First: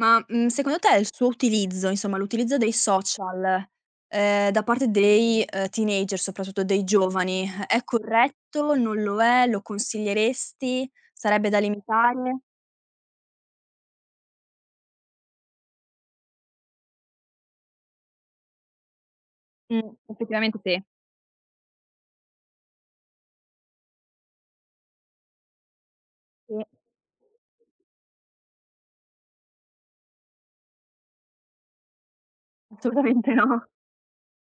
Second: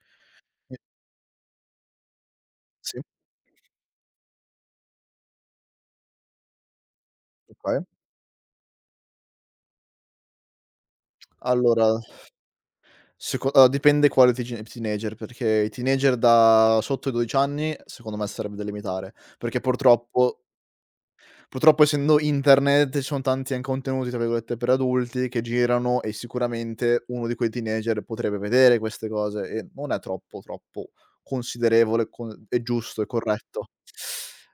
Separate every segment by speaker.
Speaker 1: Ma, mhmm,
Speaker 2: E
Speaker 1: secondo te il suo utilizzo, insomma l'utilizzo dei
Speaker 2: Sì.
Speaker 1: social, ehm, da parte dei, ehm, teenager, soprattutto dei giovani,
Speaker 2: Okay.
Speaker 1: è corretto, non lo è, lo consiglieresti, sarebbe da
Speaker 2: Allora
Speaker 1: limitare?
Speaker 2: seco allora, dipende quale teeg teenager, perché i teenager da sotto i 12 anni secondo me sarebbe da limitare, perché
Speaker 1: Mh,
Speaker 2: purtroppo
Speaker 1: effettivamente sì.
Speaker 2: purtroppo essendo internet ci sono tanti an "contenuti" tra virgolette per adulti che girano e
Speaker 1: Sì.
Speaker 2: sicuramente uno di quei teenager potrebbe vedere queste cose, ehm, non è troppo troppo considerevole con è giusto, è
Speaker 1: Assolutamente no.
Speaker 2: corretto.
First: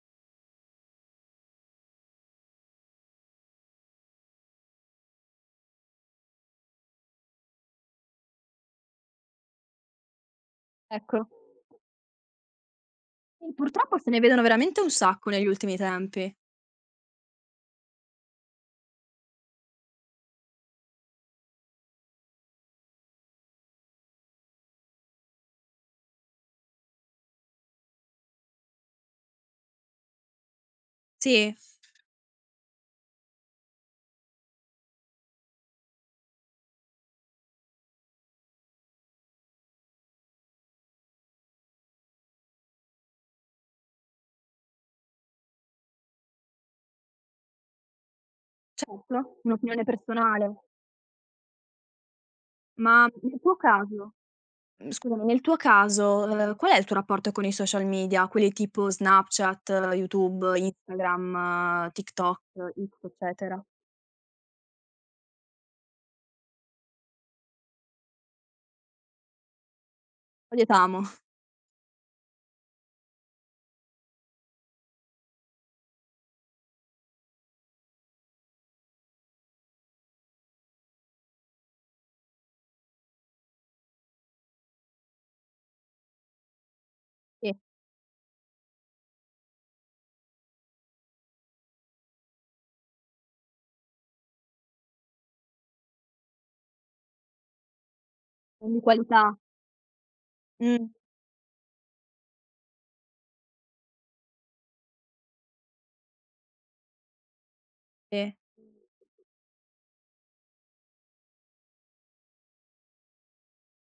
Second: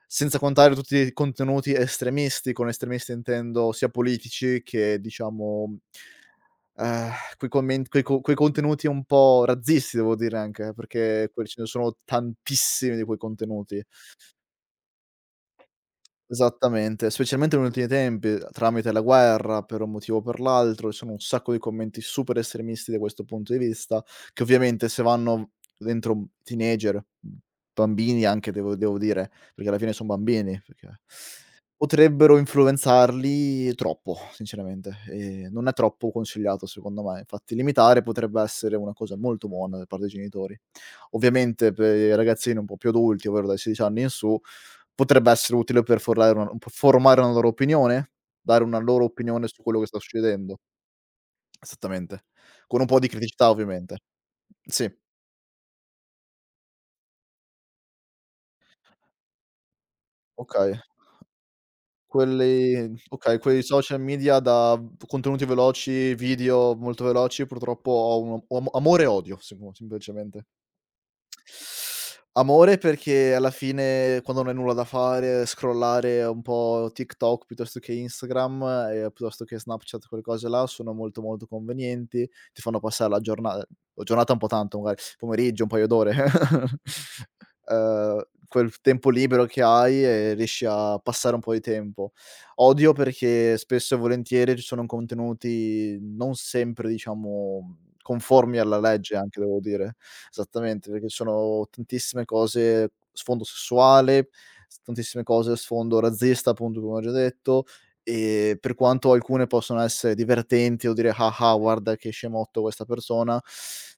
Speaker 2: Senza contare tutti i contenuti estremisti, con estremisti intendo sia politici che diciamo ehm, quei comment quei co quei contenuti un po' razzisti devo dire anche eh,
Speaker 1: Ecco.
Speaker 2: perché quel ce ne sono tantissimi di quei
Speaker 1: Mhmm,
Speaker 2: contenuti.
Speaker 1: purtroppo se ne vedono veramente un sacco negli ultimi tempi.
Speaker 2: Esattamente, specialmente negli ultimi tempi, ehm, tramite la guerra per un motivo o per l'altro, ci sono un sacco di commenti super estremisti da questo punto di vista che ovviamente se vanno v dentro un teenager, mhmm, bambini anche devo devo dire, perché alla fine son bambini, perché
Speaker 1: Sì.
Speaker 2: potrebbero influenzarli troppo sinceramente, ehm, non è troppo consigliato, secondo me. Infatti limitare potrebbe essere una cosa molto buona da parte dei genitori. Ovviamente per i ragazzini un po' più adulti ovvero dai 16 anni in su potrebbe essere utile per formale una per formare una loro opinione, dare una loro
Speaker 1: Certo,
Speaker 2: opinione su quello
Speaker 1: un'opinione
Speaker 2: che sta succedendo.
Speaker 1: personale.
Speaker 2: Esattamente, con un po' di
Speaker 1: Ma nel
Speaker 2: criticità
Speaker 1: tuo
Speaker 2: ovviamente.
Speaker 1: caso
Speaker 2: Sì.
Speaker 1: mhmm, scusami, nel tuo caso, ehm, qual è il tuo rapporto con i social media? Quelli tipo Snapchat, YouTube,
Speaker 2: Okay.
Speaker 1: Instagram, TikTok,
Speaker 2: Quelli
Speaker 1: X
Speaker 2: okay, quei
Speaker 1: eccetera?
Speaker 2: social media da v contenuti veloci, video molto veloci purtroppo ho un o om amore e odio semo semplicemente.
Speaker 1: Odi et amo.
Speaker 2: Amore perché alla fine quando non hai nulla da fare, scrollare un po' TikTok piuttosto che Instagram, ehm, piuttosto che Snapchat, quelle cose là, sono molto molto convenienti, ti fanno passare la giorna ehm, giornata un po' tanto magari, pomeriggio, un paio d'ore,
Speaker 1: Sì.
Speaker 2: ehm, quel tempo libero che hai, ehm, riesci a passare un po' di tempo. Odio perché spesso e volentieri ci sono contenuti non sempre diciamo conformi
Speaker 1: In
Speaker 2: alla legge
Speaker 1: qualità.
Speaker 2: anche devo dire
Speaker 1: Mh.
Speaker 2: esattamente, perché sono tantissime cose sfondo sessuale, s tantissime cose a sfondo razzista appunto come ho già detto,
Speaker 1: Sì.
Speaker 2: ehm, per quanto alcune possono essere divertenti o dire: "Ha ha, guarda che scemotto questa persona,"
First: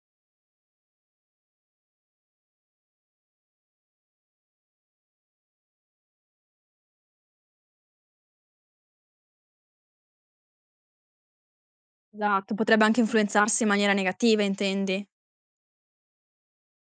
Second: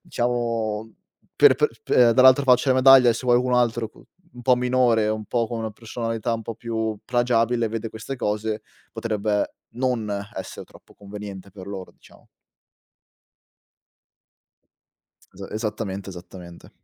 Speaker 2: diciamo per pe p ehm, per dall'altra faccia della medaglia, eh, se vuoi cu un altro cu un po' minore, un po' con una personalità un po' più plagiabile, vede queste cose potrebbe non essere troppo conveniente per loro diciamo.
Speaker 1: Esatto, potrebbe anche influenzarsi in maniera negativa intendi.
Speaker 2: Esa esattamente, esattamente.